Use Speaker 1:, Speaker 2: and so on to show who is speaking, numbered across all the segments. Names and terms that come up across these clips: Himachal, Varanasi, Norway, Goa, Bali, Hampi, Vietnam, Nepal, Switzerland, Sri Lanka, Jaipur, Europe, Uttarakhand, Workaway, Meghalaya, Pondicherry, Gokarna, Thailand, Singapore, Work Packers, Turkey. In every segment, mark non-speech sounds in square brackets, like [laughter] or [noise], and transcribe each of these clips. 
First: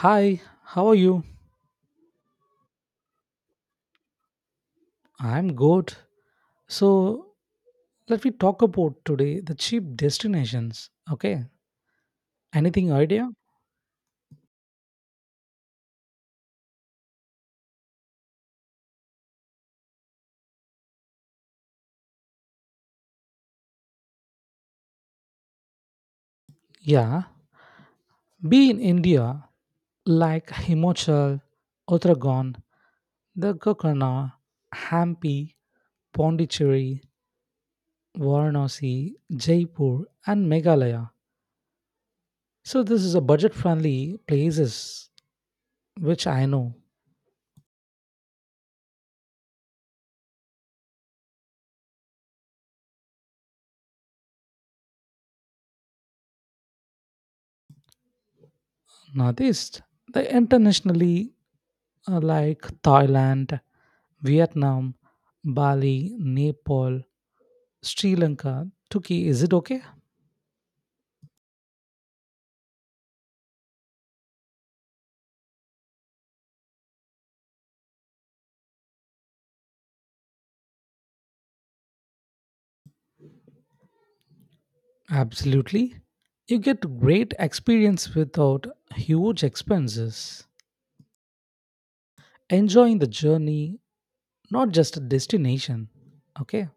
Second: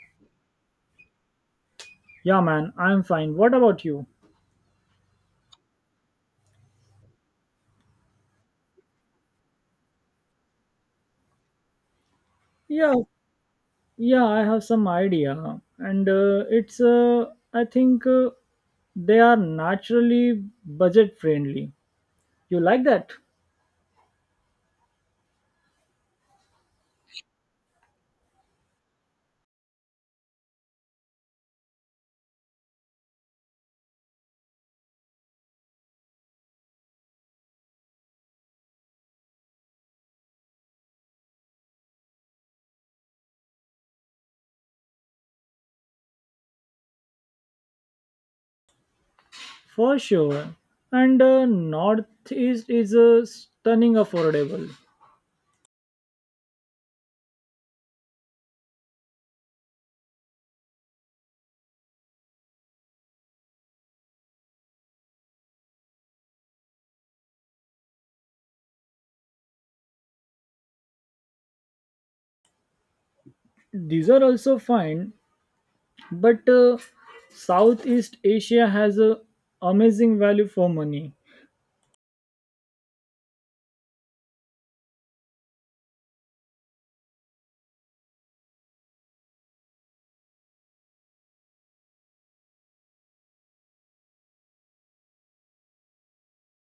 Speaker 1: Hi, how are you?
Speaker 2: Yeah, man, I'm fine. What about you?
Speaker 1: I'm good. So, let me talk about today the cheap destinations. Okay, anything
Speaker 2: Yeah,
Speaker 1: idea?
Speaker 2: yeah, I have some idea, and it's I think they are naturally budget friendly. You like that?
Speaker 1: Yeah, be in India like Himachal, Uttarakhand, the Gokarna, Hampi, Pondicherry, Varanasi, Jaipur, and Meghalaya. So, this is a budget friendly places which I know.
Speaker 2: For sure. And Northeast is stunning affordable.
Speaker 1: Northeast, the internationally like Thailand. Vietnam, Bali, Nepal, Sri Lanka, Turkey. Is it okay?
Speaker 2: These are also fine, but Southeast Asia has a amazing value for money.
Speaker 1: Absolutely. You get great experience without huge expenses. Enjoying the journey, not just a destination. Okay?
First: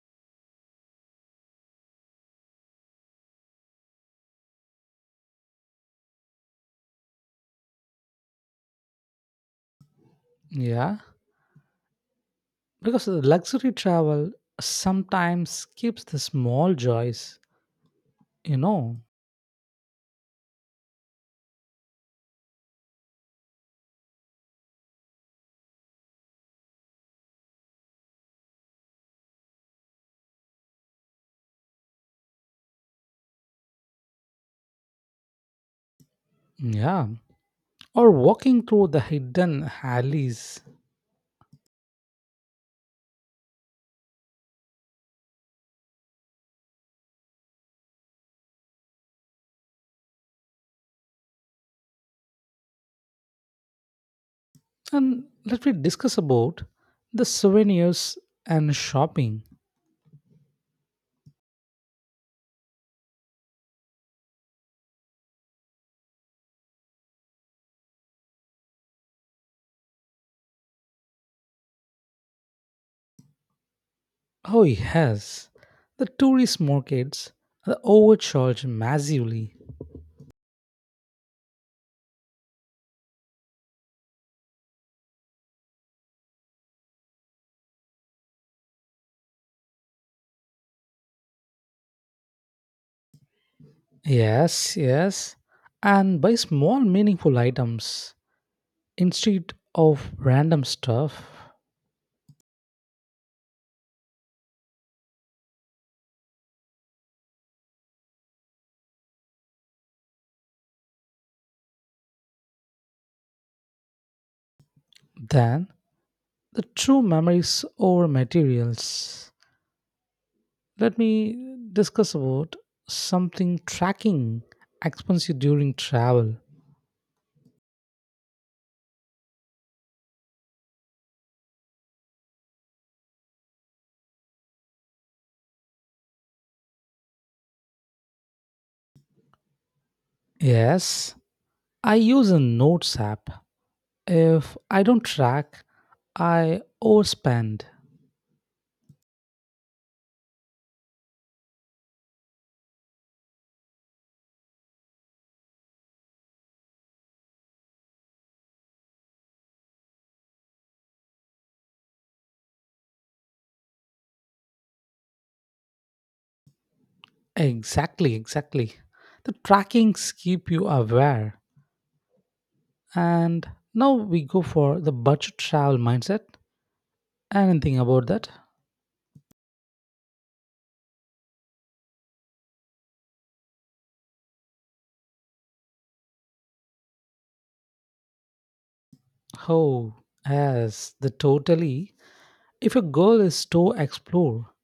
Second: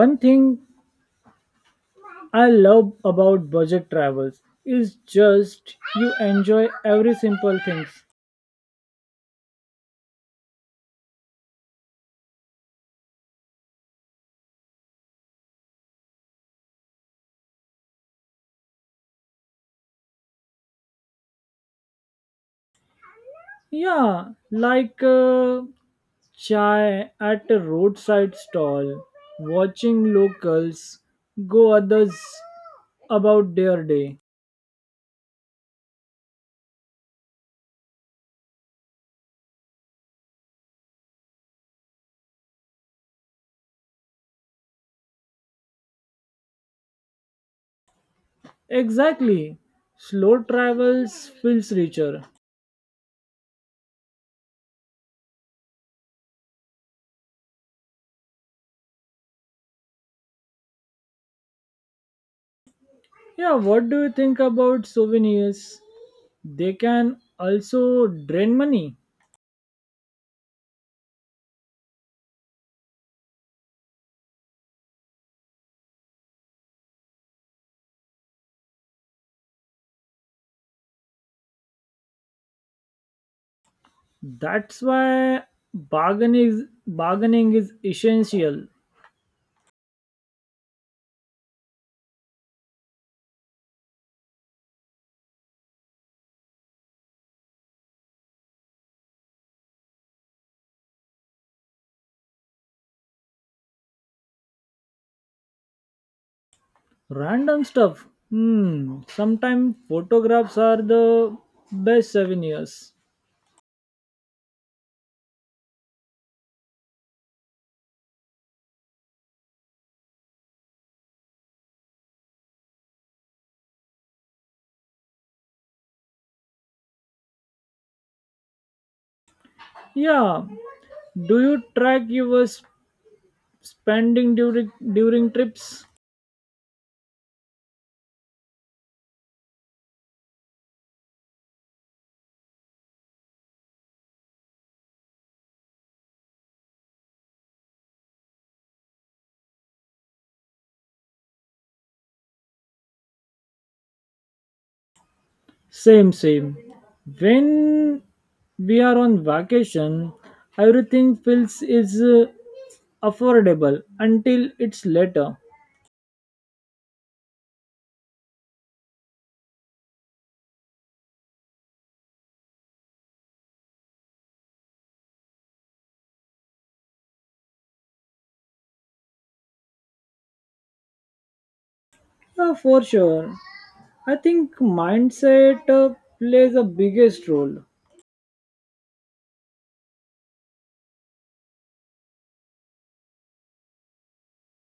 Speaker 2: One thing I love about budget travels is just you enjoy every simple things.
Speaker 1: Yeah. Because the luxury travel sometimes skips the small joys, you know.
Speaker 2: Yeah, like chai at a roadside stall, watching locals go others about their day.
Speaker 1: Yeah. Or walking through the hidden alleys.
Speaker 2: Exactly. Slow travels feels richer.
Speaker 1: And let me discuss about the souvenirs and shopping.
Speaker 2: Yeah, what do you think about souvenirs? They can also drain money.
Speaker 1: Oh, yes. The tourist markets are overcharged massively.
Speaker 2: That's why bargaining is essential.
Speaker 1: Yes, yes. And buy small, meaningful items instead of random stuff.
Speaker 2: Random stuff. Hmm. Sometimes photographs are the best souvenirs.
Speaker 1: Then, the true memories over materials. Let me discuss about something tracking expenses during travel.
Speaker 2: Yeah. Do you track your spending during trips?
Speaker 1: Yes, I use a notes app. If I don't track, I overspend.
Speaker 2: Same, same. When we are on vacation, everything feels is affordable until it's later.
Speaker 1: Exactly, exactly. The trackings keep you aware. And now we go for the budget travel mindset. Anything about that?
Speaker 2: Yeah, for sure. I think mindset plays the biggest role
Speaker 1: Oh, yes, the totally. If your goal is to explore,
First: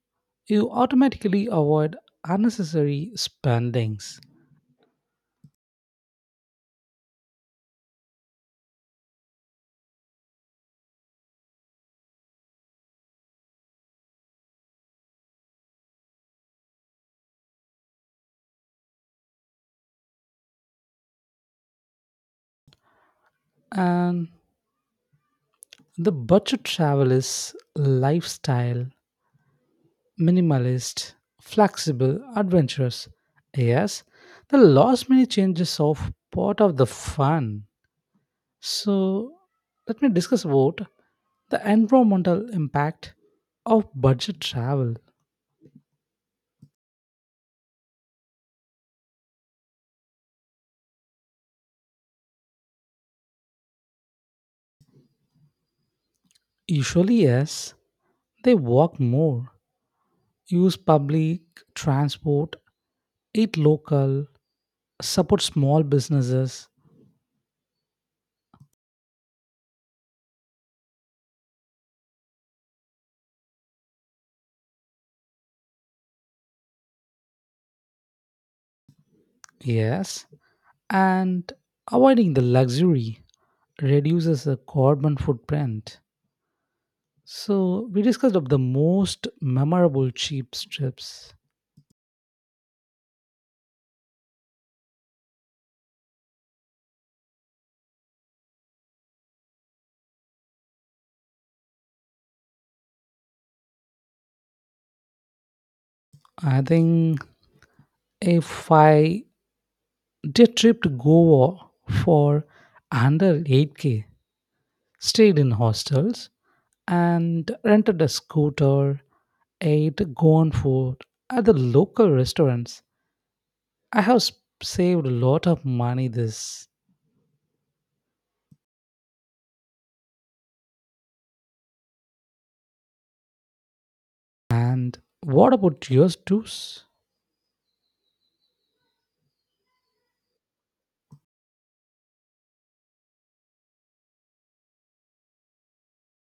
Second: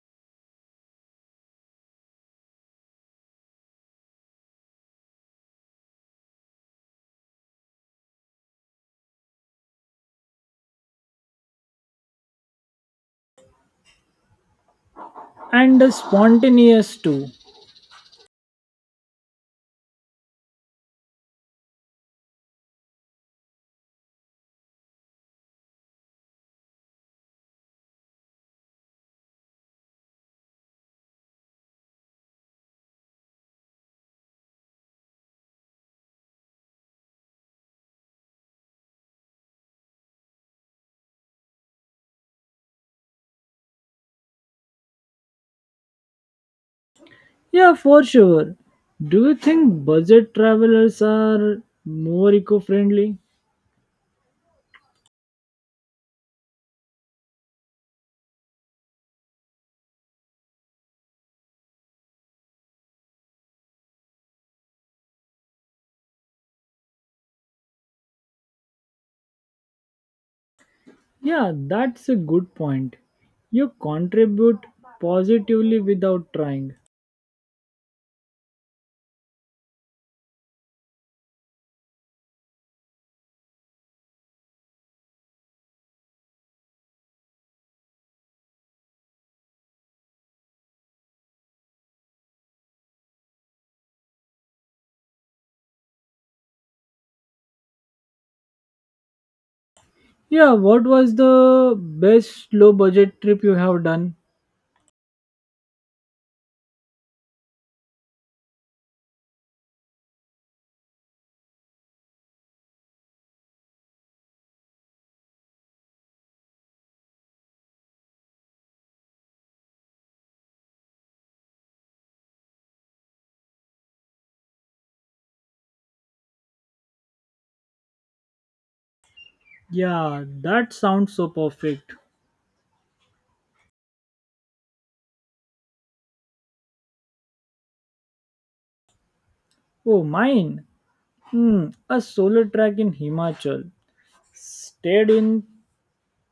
Speaker 1: you automatically avoid unnecessary spendings.
Speaker 2: and the spontaneous too.
Speaker 1: And the budget travel is lifestyle minimalist, flexible, adventurous. Yes, the last minute changes of part of the fun. So let me discuss about the environmental impact of budget travel.
Speaker 2: Yeah, for sure. Do you think budget travelers are more eco friendly?
Speaker 1: Usually, yes, they walk more, use public transport, eat local, support small businesses.
Speaker 2: Yeah, that's a good point. You contribute positively without trying.
Speaker 1: Yes, and avoiding the luxury reduces the carbon footprint. So we discussed of the most memorable cheap trips.
Speaker 2: Yeah, what was the best low budget trip you have done?
Speaker 1: I think if I did trip to Goa for under 8K, stayed in hostels and rented a scooter, ate Goan food at the local restaurants. I have saved a lot of money this.
Speaker 2: Yeah, that sounds so perfect.
Speaker 1: And what about yours too?
Speaker 2: Oh, mine. Hmm, a solo track in Himachal. Stayed in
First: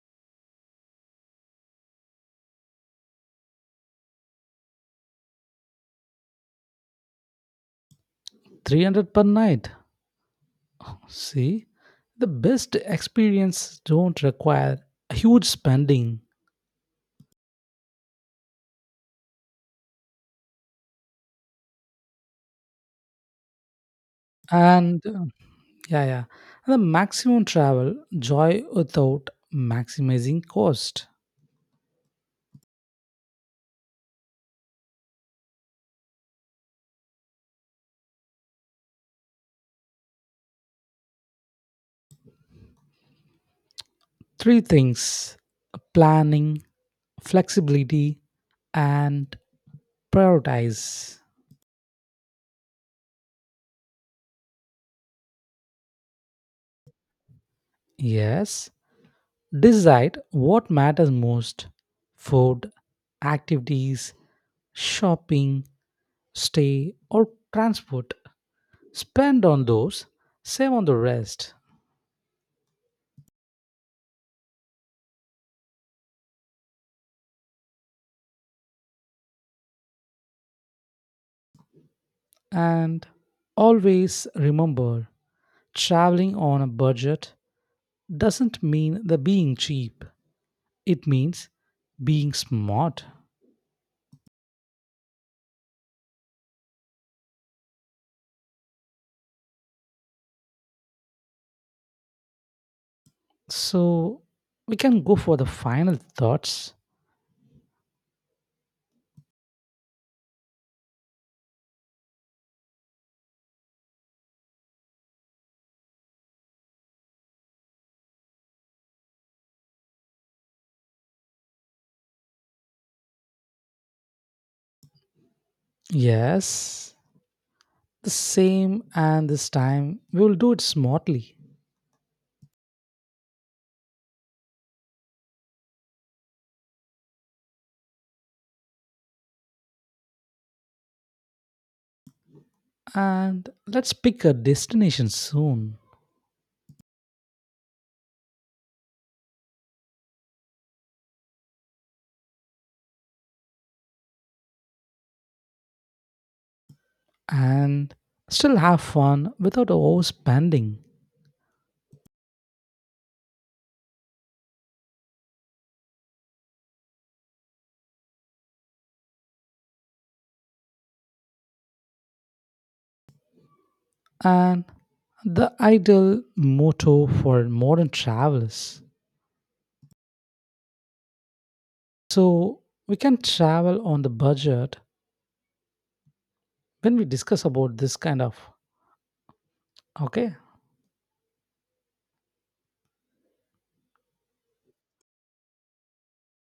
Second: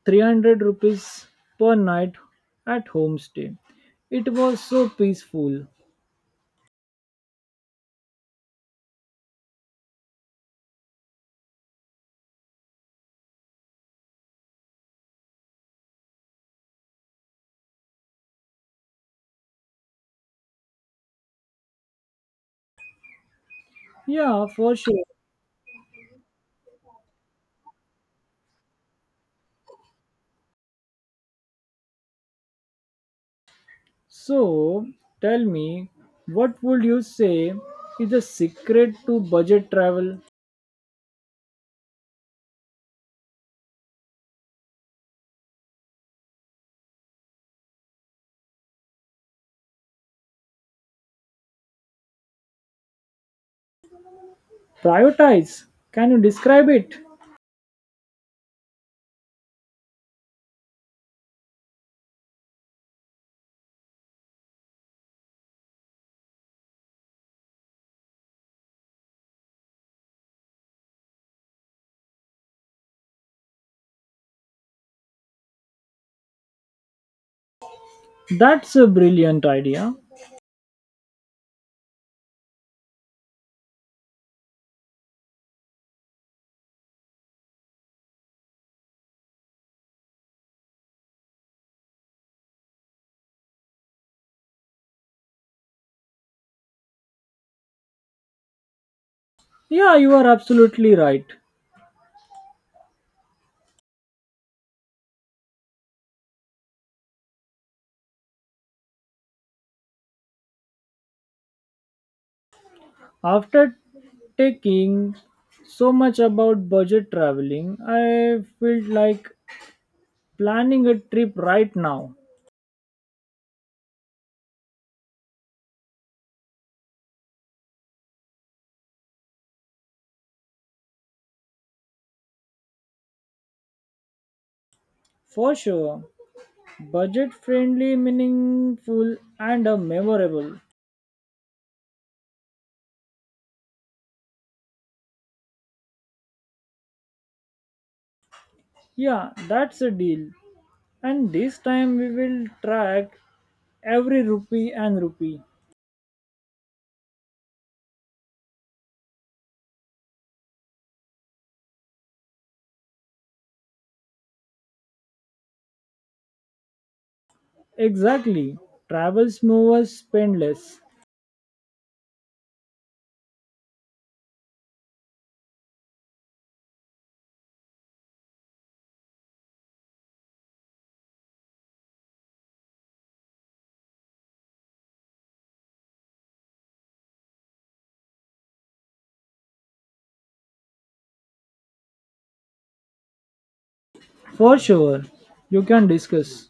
Speaker 2: 300 rupees per night at homestay. It was so peaceful.
Speaker 1: 300 per night. See, the best experience don't require huge spending
Speaker 2: Yeah, for sure.
Speaker 1: and yeah, yeah, the maximum travel joy without maximizing cost.
Speaker 2: So tell me, what would you say is the secret to budget travel?
Speaker 1: Three things: planning, flexibility, and prioritize.
Speaker 2: Prioritize. Can you describe it?
Speaker 1: Yes, decide what matters most: food, activities, shopping, stay, or transport. Spend on those, save on the rest,
Speaker 2: That's a brilliant idea.
Speaker 1: and always remember traveling on a budget doesn't mean the being cheap. It means being smart.
Speaker 2: Yeah, you are absolutely right.
Speaker 1: So we can go for the final thoughts.
Speaker 2: After taking so much about budget traveling, I felt like planning a trip right now.
Speaker 1: Yes, the same and this time we will do it smartly.
Speaker 2: For sure. Budget friendly, meaningful, and memorable.
Speaker 1: And let's pick a destination soon
Speaker 2: Yeah, that's a deal. And this time we will track every rupee.
Speaker 1: and still have fun without overspending.
Speaker 2: Exactly. Travels move us spend less.
Speaker 1: And the ideal motto for modern travelers. So we can travel on the budget when we discuss about this kind of okay.
Speaker 2: For sure. You can discuss.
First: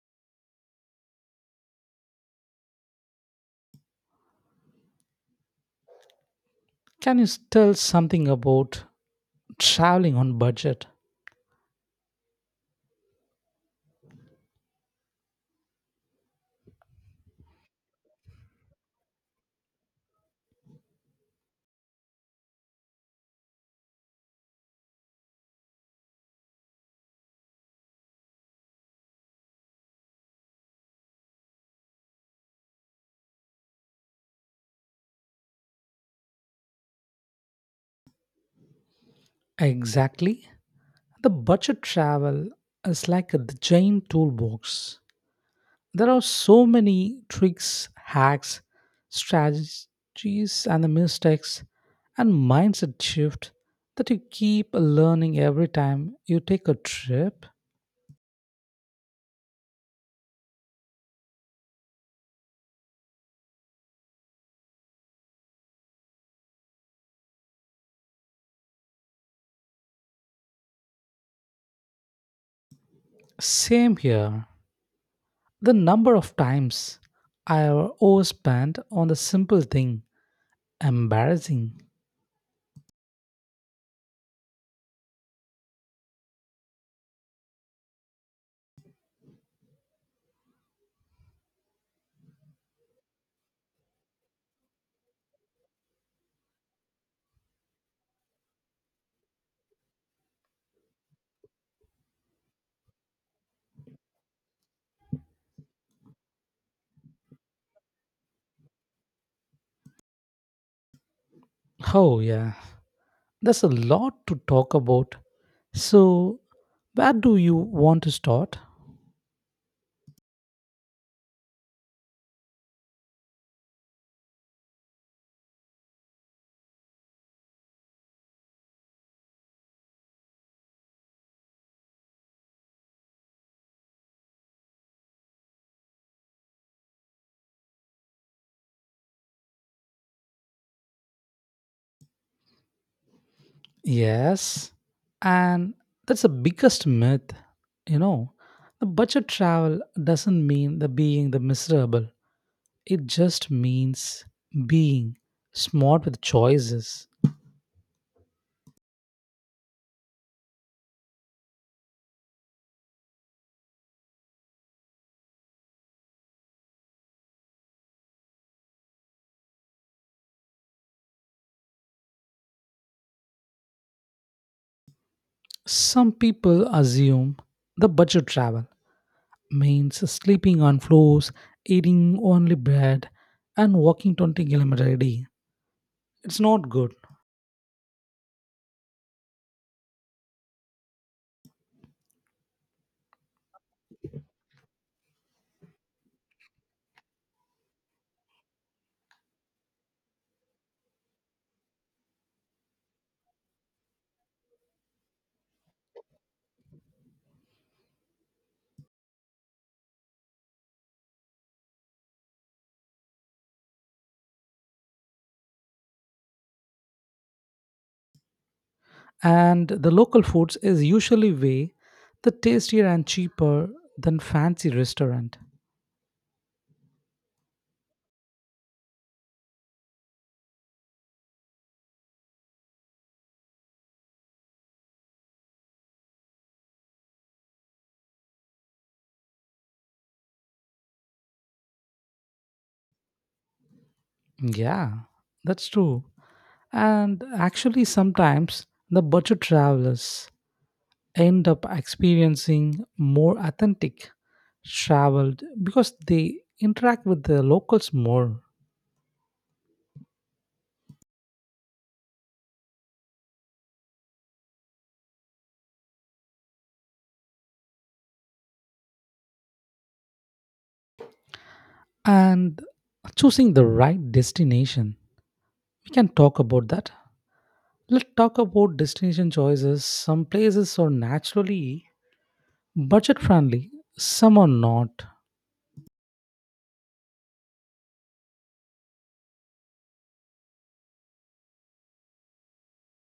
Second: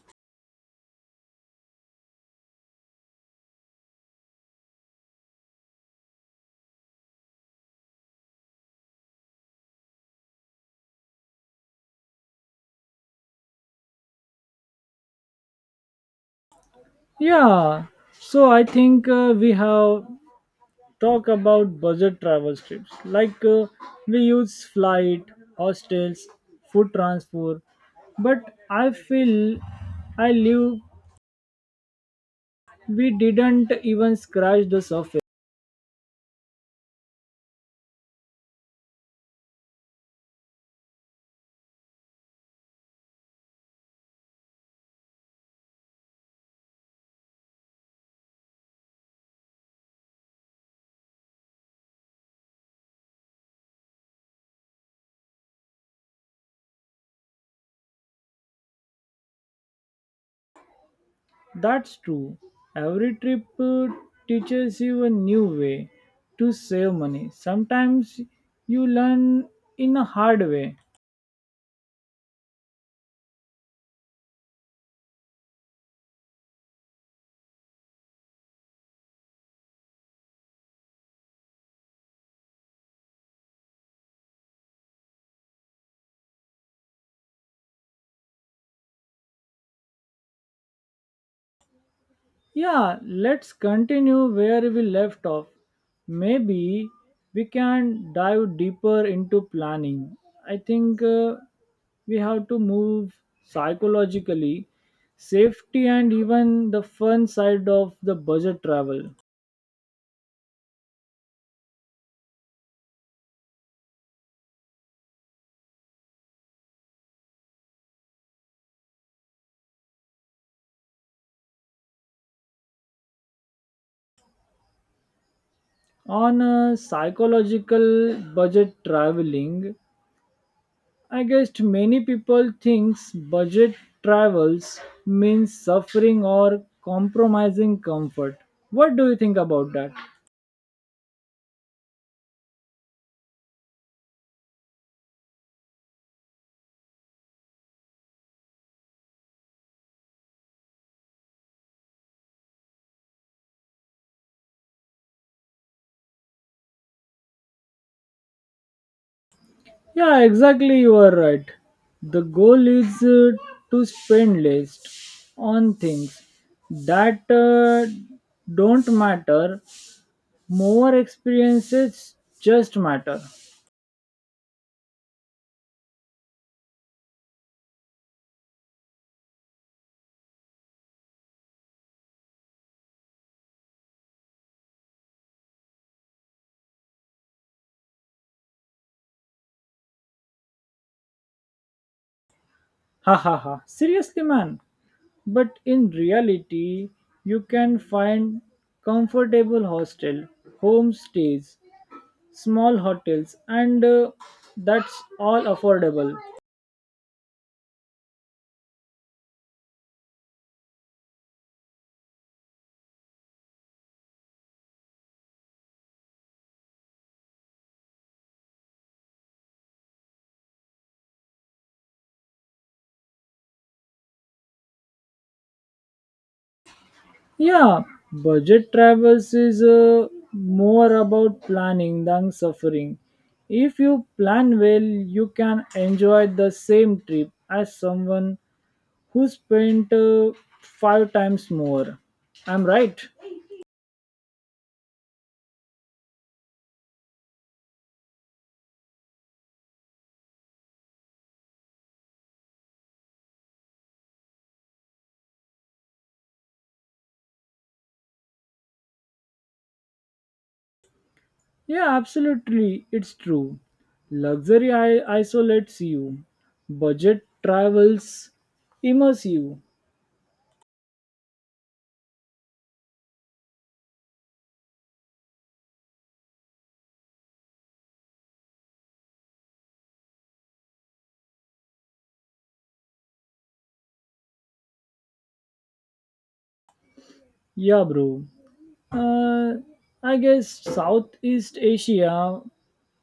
Speaker 1: Can you tell something about traveling on budget?
Speaker 2: Yeah. So I think we have talked about budget travel trips. Like we use flight, hostels, food transport. But I feel I live we didn't even scratch the surface.
Speaker 1: Exactly. The budget travel is like a giant toolbox there are so many tricks, hacks, strategies, and the mistakes and mindset shift that you keep learning every time you take a trip.
Speaker 2: That's true. Every trip teaches you a new way to save money. Sometimes you learn in a hard way.
Speaker 1: Same here. The number of times I have overspent on the simple thing, embarrassing.
Speaker 2: Yeah, let's continue where we left off. Maybe we can dive deeper into planning. I think we have to move psychologically, safety, and even the fun side of the budget travel.
Speaker 1: Oh, yeah. There's a lot to talk about. So, where do you want to start?
Speaker 2: On a psychological budget traveling, I guess many people thinks budget travels means suffering or compromising comfort. What do you think about that?
Speaker 1: Yes, and that's the biggest myth, you know. The budget travel doesn't mean the being the miserable. It just means being smart with choices.
Speaker 2: Yeah, exactly, you are right. The goal is to spend less on things that don't matter, more experiences just matter.
Speaker 1: Some people assume the budget travel means sleeping on floors, eating only bread, and walking 20 kilometers a day. It's not good.
Speaker 2: Ha ha ha. Seriously, man. But in reality, you can find comfortable hostel, homestays, small hotels, and that's all affordable.
Speaker 1: And the local foods is usually way the tastier and cheaper than fancy restaurant.
Speaker 2: Yeah, budget travels is more about planning than suffering. If you plan well, you can enjoy the same trip as someone who spent five times more. I'm right.
Speaker 1: Yeah, that's true. And actually sometimes the budget travelers end up experiencing more authentic traveled because they interact with the locals more.
Speaker 2: Yeah, absolutely. It's true. Luxury isolates you. Budget travels immerse you.
Speaker 1: And choosing the right destination. We can talk about that. Let's talk about destination choices. Some places are naturally budget friendly, some are not.
Speaker 2: Yeah, bro. Uh, I guess Southeast Asia,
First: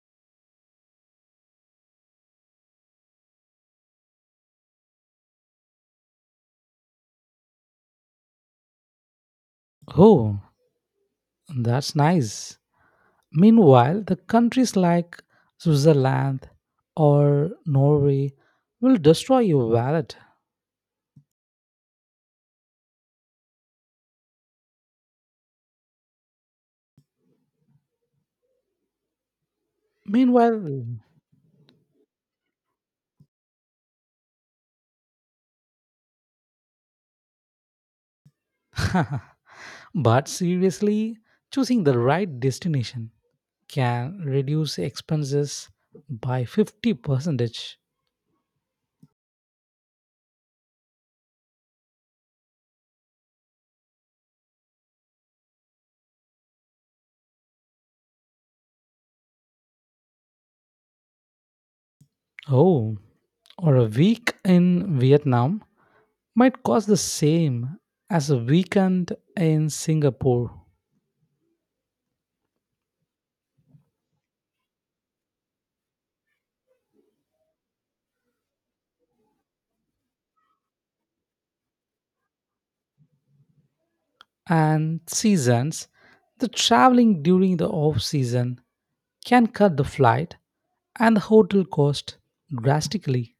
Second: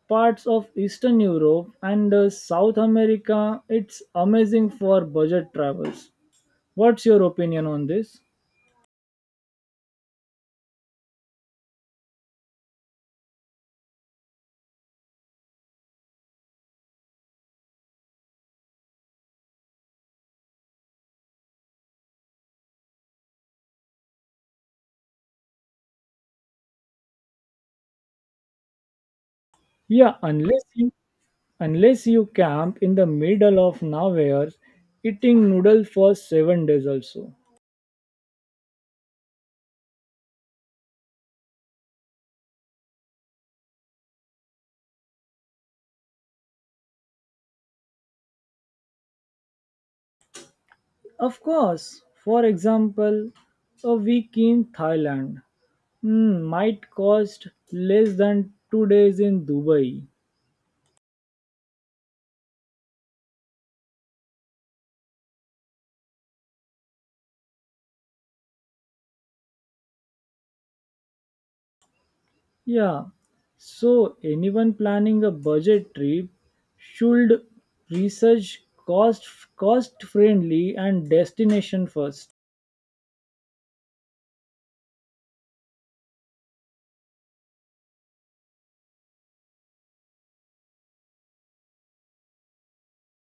Speaker 2: parts of Eastern Europe, and South America, it's amazing for budget travels. What's your opinion on this?
Speaker 1: Oh, that's nice. Meanwhile, the countries like Switzerland or Norway will destroy your wallet.
Speaker 2: Yeah,
Speaker 1: Meanwhile,
Speaker 2: unless you camp in the middle of nowhere, eating noodle for 7 days also.
Speaker 1: [laughs] but seriously, choosing the right destination can reduce expenses by 50 percentage.
Speaker 2: Of course, for example, a week in Thailand mm, might cost less than 2 days in Dubai.
Speaker 1: Oh, or a week in Vietnam might cost the same as a weekend in Singapore.
Speaker 2: Yeah, so anyone planning a budget trip should research cost friendly and destination first.
Speaker 1: And seasons, the traveling during the off season can cut the flight and the hotel cost drastically.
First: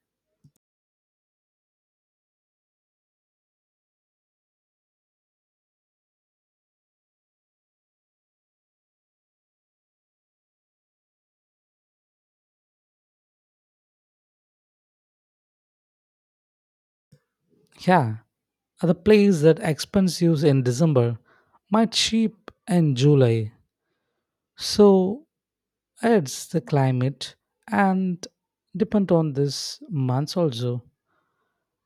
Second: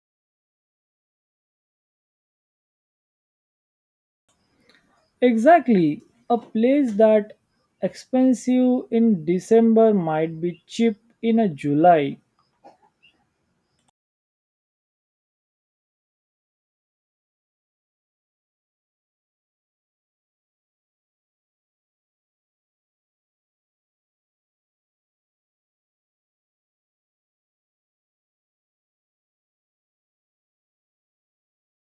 Speaker 2: Exactly, a place that expensive in December might be cheap in a July.
Speaker 1: Yeah, the place that expensive in December might cheap in July. So it's the climate and depend on this months also.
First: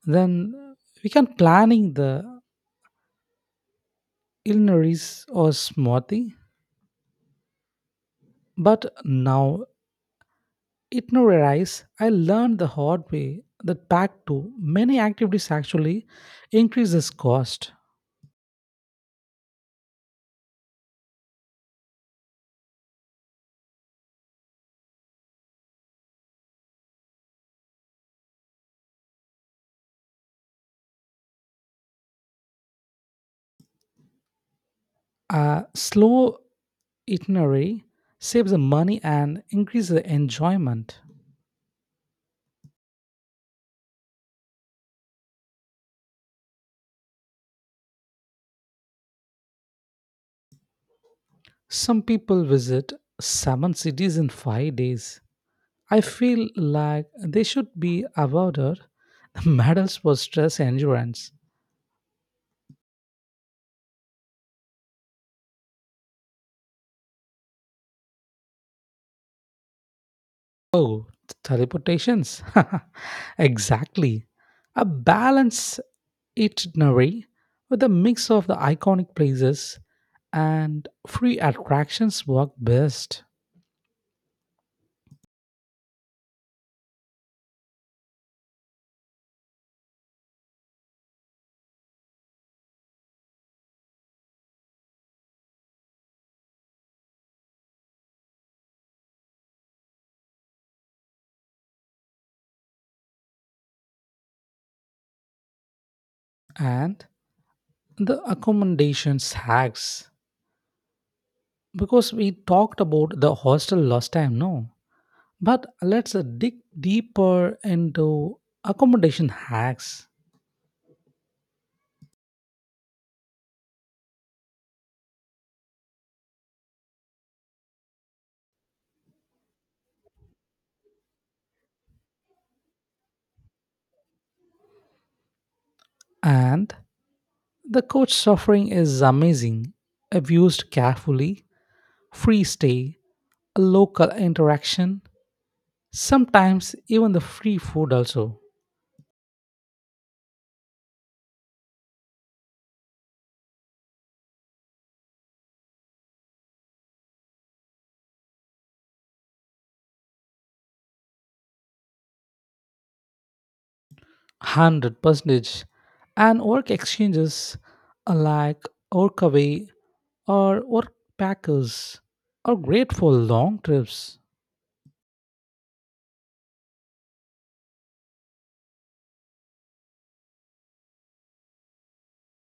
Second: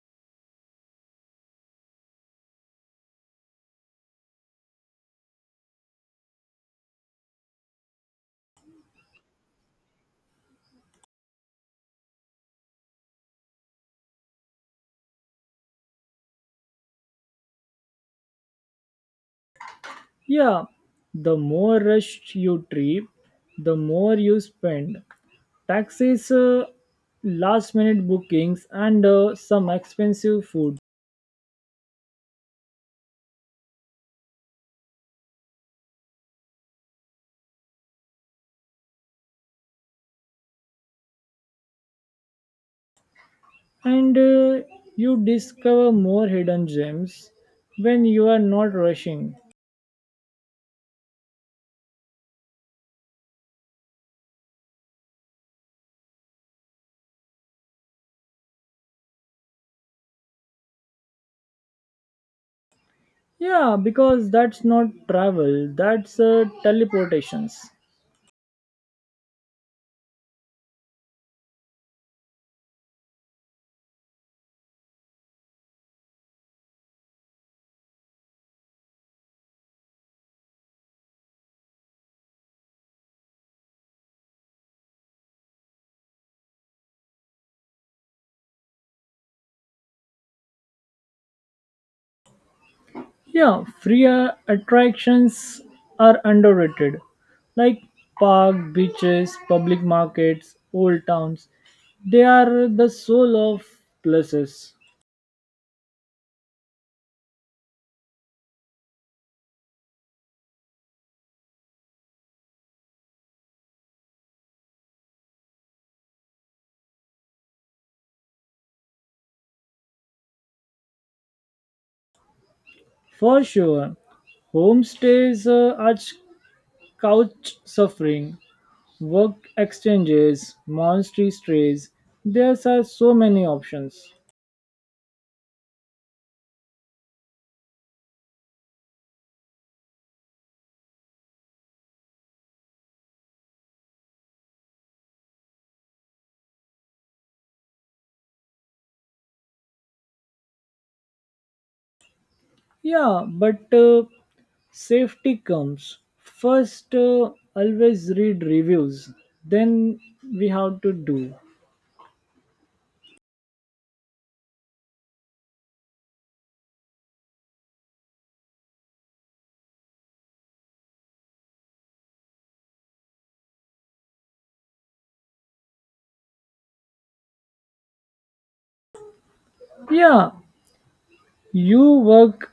Speaker 1: Then we can planning the itineraries or smoothie. But now itineraries, I learned the hard way that back to many activities actually increases cost.
Speaker 2: Yeah, the more rush you trip, the more you spend. Taxis, last minute bookings, and some expensive food.
Speaker 1: A slow itinerary saves the money and increases the enjoyment.
Speaker 2: And you discover more hidden gems when you are not rushing.
Speaker 1: Some people visit seven cities in 5 days. I feel like they should be awarded [laughs] medals for stress endurance.
Speaker 2: Yeah, because that's not travel, that's teleportations.
Speaker 1: Oh, teleportations. [laughs] exactly. A balanced itinerary with a mix of the iconic places and free attractions work best.
Speaker 2: Yeah, free attractions are underrated, like park, beaches, public markets, old towns. They are the soul of places.
Speaker 1: And the accommodations hacks. Because we talked about the hostel last time, no? But let's dig deeper into accommodation hacks.
Speaker 2: For sure, homestays are couch suffering, work exchanges, monastery stays. There are so many options.
Speaker 1: And the coach suffering is amazing. Abused carefully, free stay, local interaction, sometimes even the free food also.
Speaker 2: Yeah, but safety comes first always read reviews then we have to do.
Speaker 1: 100% and work exchanges like Workaway or Work Packers are great for long trips.
Speaker 2: Yeah, you work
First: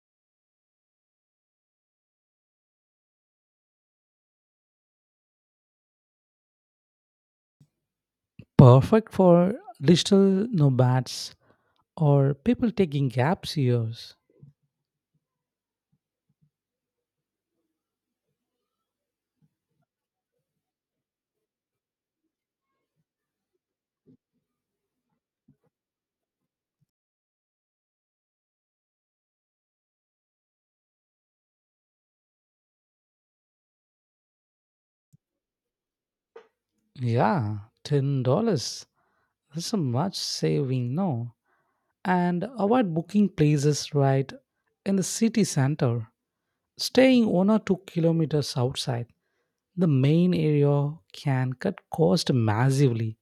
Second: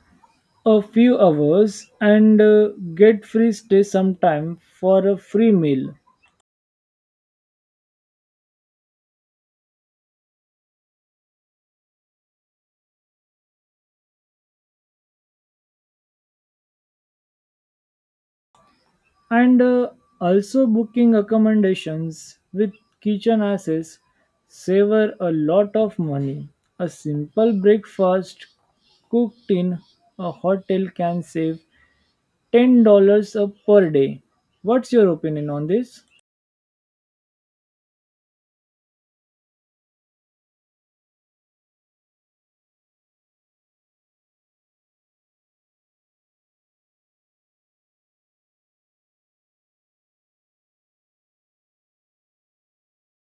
Speaker 2: a few hours and get free stay sometime for a free meal.
Speaker 1: Perfect for digital nomads or people taking gap years.
Speaker 2: And also booking accommodations with kitchen access savor a lot of money, a simple breakfast cooked in a hotel can save $10 a per day. What's your opinion on this?
Speaker 1: Yeah, $10. That's a much saving, no? And avoid booking places right in the city center. Staying 1 or 2 kilometers outside the main area can cut cost massively.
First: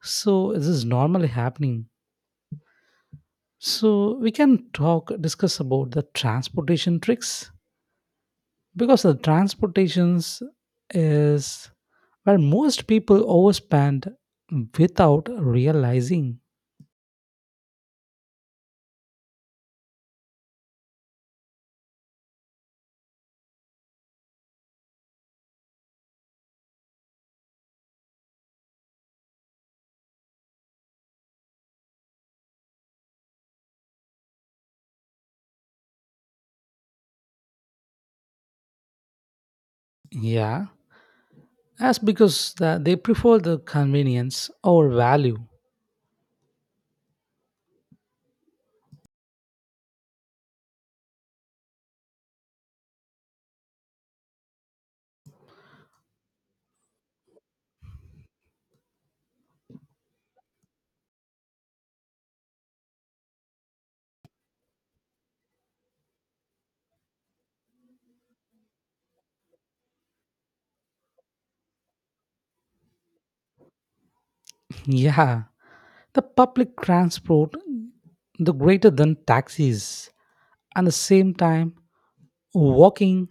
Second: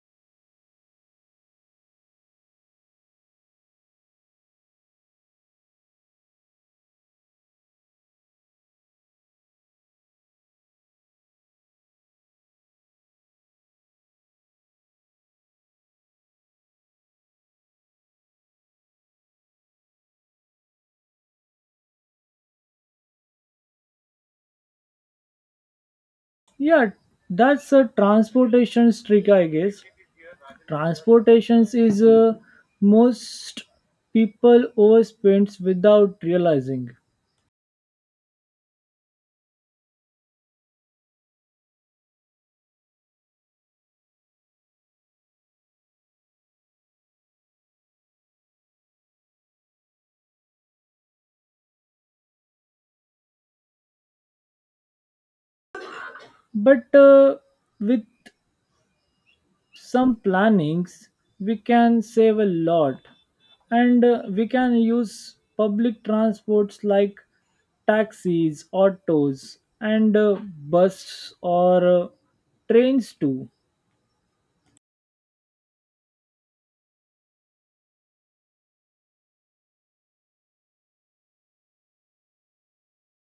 Speaker 1: So this is normally happening. So we can talk discuss about the transportation tricks because the transportations is where most people overspend without realizing.
Speaker 2: Yeah, that's a transportation trick, I guess. Transportations is most people overspends without realizing.
Speaker 1: Yeah. As because they prefer the convenience over value.
Speaker 2: But with some plannings we can save a lot and we can use public transports like taxis autos and buses or trains too.
Speaker 1: Yeah, the public transport, the greater than taxis, and the same time walking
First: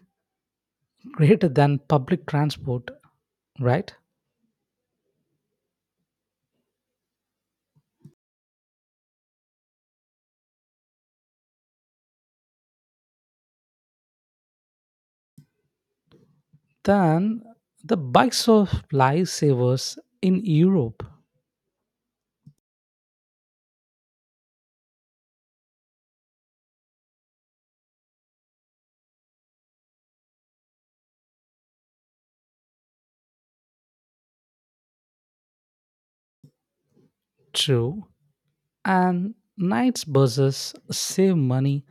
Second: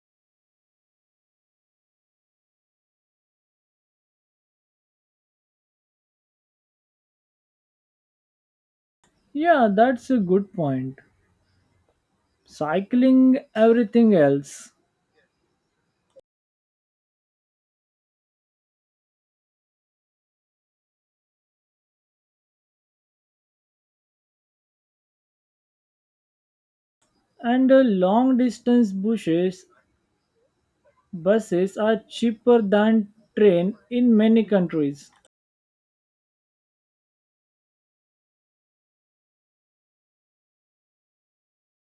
Speaker 1: greater than public transport, right?
Speaker 2: Yeah, that's a good point, cycling everything else.
Speaker 1: Then the bikes of lifesavers in Europe,
Speaker 2: And long distance buses are cheaper than train in many countries.
Speaker 1: true, and nights buses save money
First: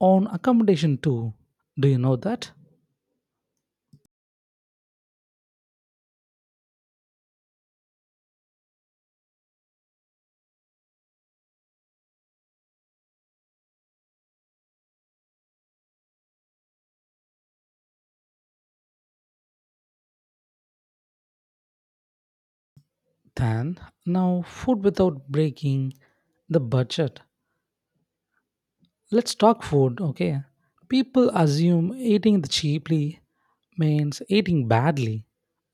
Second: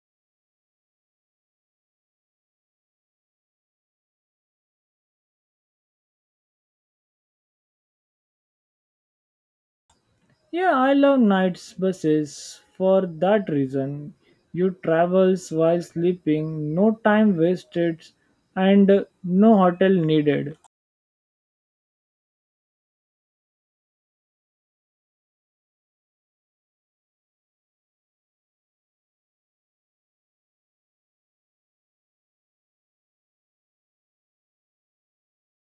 Speaker 1: on accommodation too. Do you know that?
Speaker 2: Yeah, I love nights buses for that reason. You travels while sleeping, no time wasted and no hotel needed.
Speaker 1: Then now food without breaking the budget. Let's talk food, okay? People assume eating the cheaply means eating badly.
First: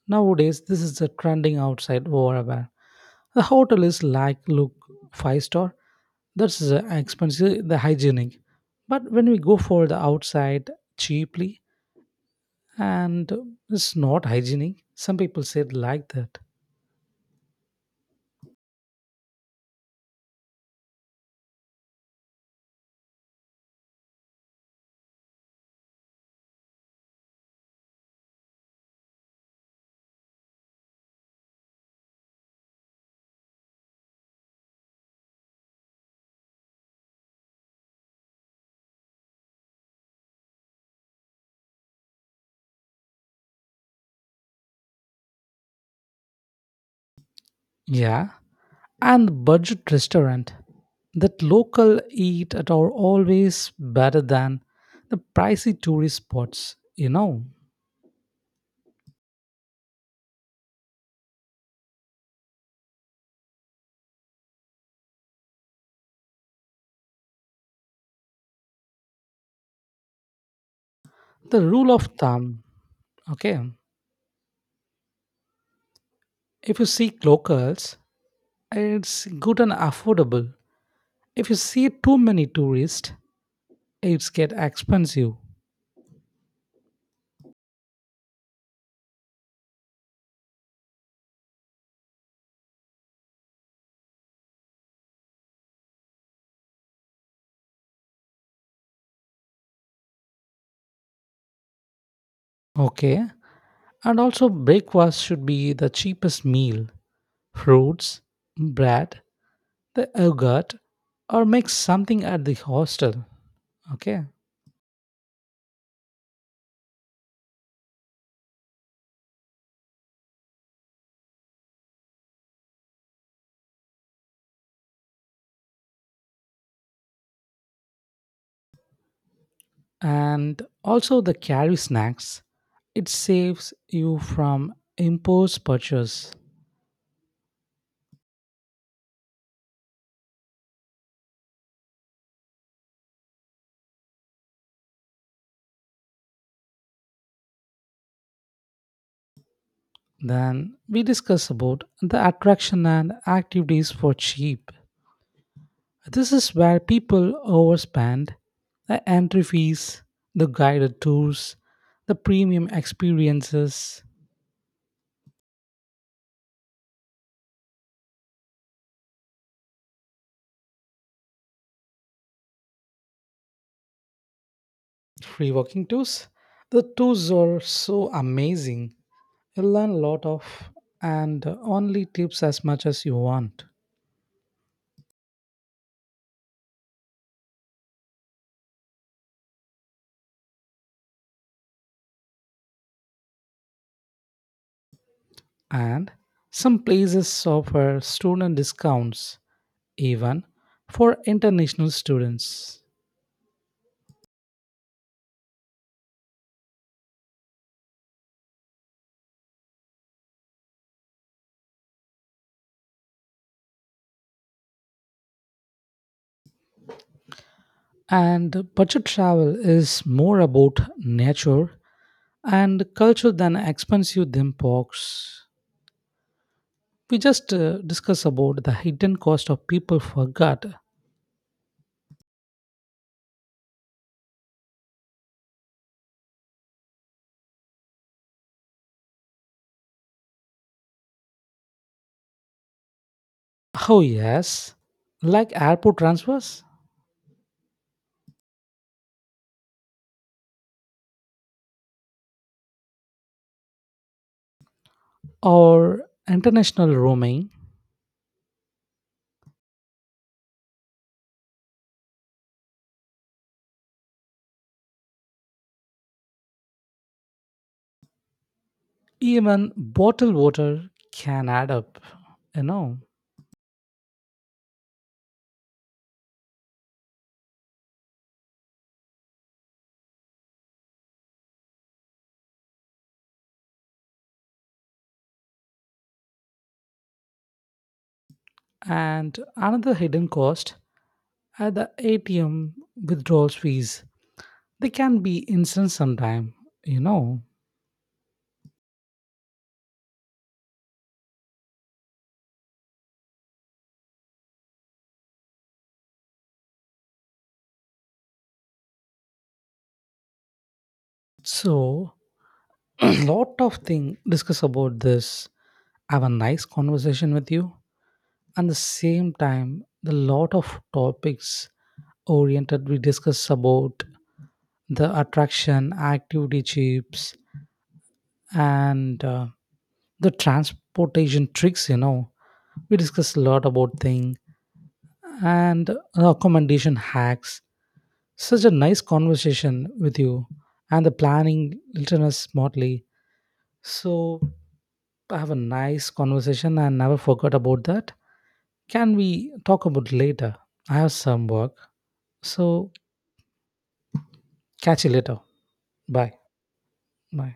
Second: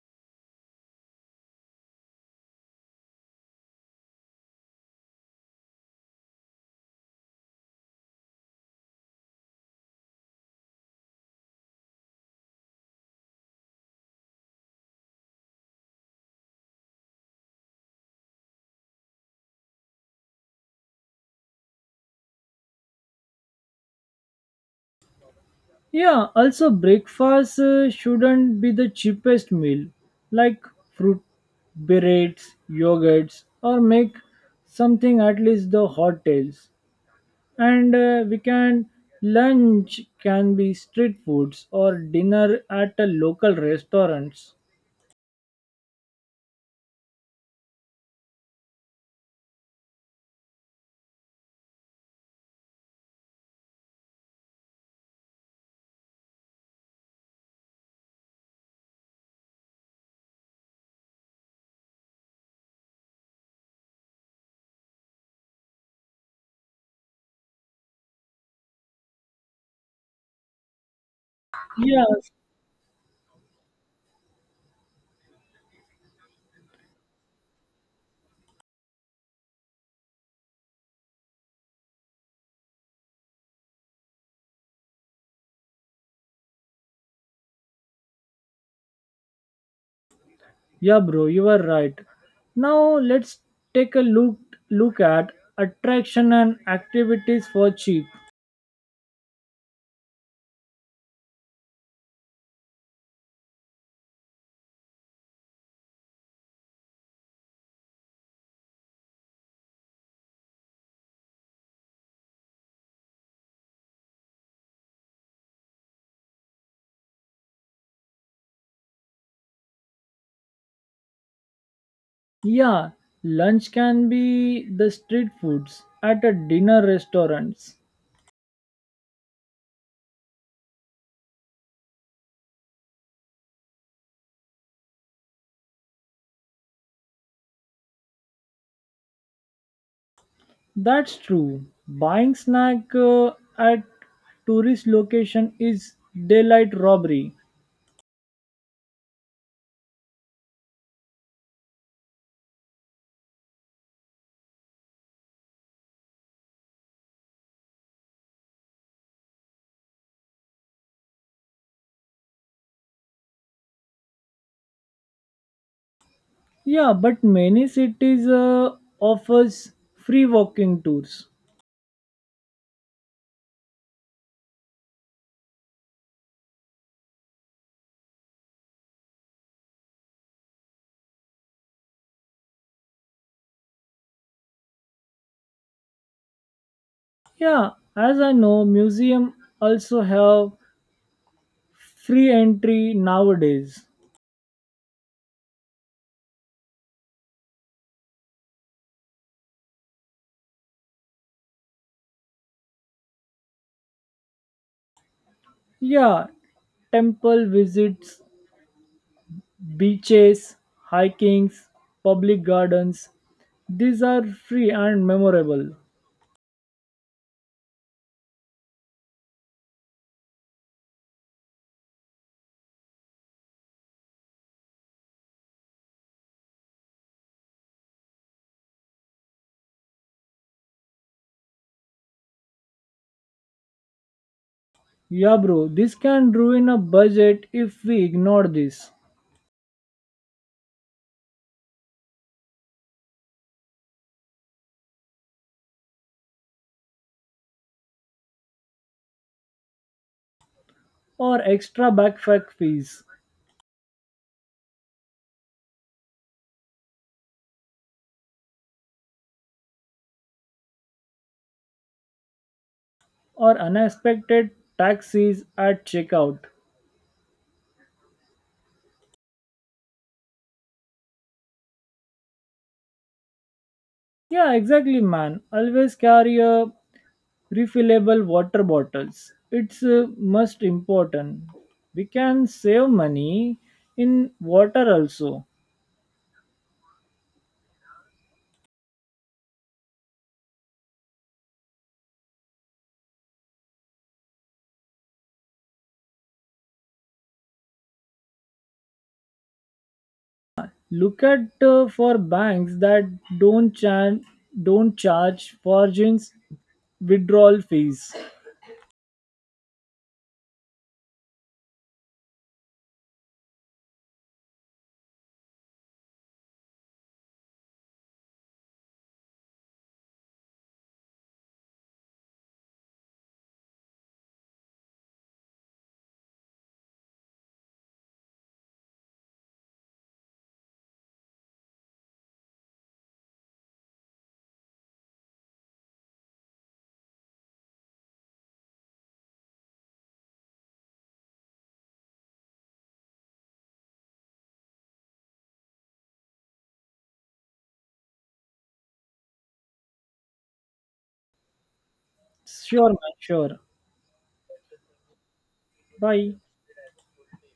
Speaker 1: Nowadays, this is the trending outside wherever. The hotel is like, look, five star. That's the expensive, the hygienic. But when we go for the outside cheaply, and it's not hygienic, some people said like that.
Speaker 2: Yeah, also breakfast shouldn't be the cheapest meal like fruit berets, yogurts or make something at least the hotels. And we can lunch can be street foods or dinner at a local restaurants.
Speaker 1: Yeah. And budget restaurant that local eat at are always better than the pricey tourist spots. The rule
Speaker 2: Yeah.
Speaker 1: of thumb, okay, if you seek locals, it's good and affordable. If you see too many tourists, it's get expensive.
Speaker 2: Yeah, bro, you are right. Now let's take a look look at attraction and activities for cheap.
Speaker 1: Okay. And also breakfast should be the cheapest meal. Fruits, bread, the yogurt, or make something at the hostel. Okay.
Speaker 2: Yeah, lunch can be the street foods at a dinner restaurants.
Speaker 1: And also the carry snacks. It saves you from impulse purchase.
Speaker 2: That's true. Buying snack at tourist location is daylight robbery.
Speaker 1: Then we discuss about the attraction and activities for cheap. This is where people overspend the entry fees, the guided tours, the premium experiences,
Speaker 2: Yeah, but many cities offers free walking tours.
Speaker 1: free walking tours. The tours are so amazing. You learn a lot of and only tips as much as you want.
Speaker 2: Yeah, as I know, museum also have free entry nowadays.
Speaker 1: And some places offer student discounts even for international students.
Speaker 2: Yeah, temple visits, beaches, hikings, public gardens. These are free and memorable.
Speaker 1: And budget travel is more about nature and culture than expensive them box. We just discuss about the hidden cost of people forgot.
Speaker 2: Yeah, bro, this can ruin a budget if we ignore this,
Speaker 1: Oh yes, like airport transfers
Speaker 2: or extra backpack fees,
Speaker 1: or international roaming,
Speaker 2: or unexpected taxis at checkout.
Speaker 1: even bottled water can add up, you know.
Speaker 2: Yeah, exactly, man. Always carry a refillable water bottles. It's most important. We can save money in water also.
Speaker 1: And another hidden cost are the ATM withdrawals fees. They can be instant sometime, you know.
Speaker 2: Look at for banks that don't chan- don't charge for fortunes withdrawal fees.
Speaker 1: So [coughs] [clears throat] lot of thing discuss about this. Have a nice conversation with you. And the same time, the lot of topics oriented we discuss about the attraction, activity chips, and the transportation tricks. We discuss a lot about thing and recommendation hacks. Such a nice conversation with you and the planning listeners smartly. So I have a nice conversation and never forgot about that. Can we talk about later? I have some work.
Speaker 2: Sure,
Speaker 1: So
Speaker 2: man. Sure.
Speaker 1: catch you later. Bye.
Speaker 2: Bye.
Speaker 1: Bye.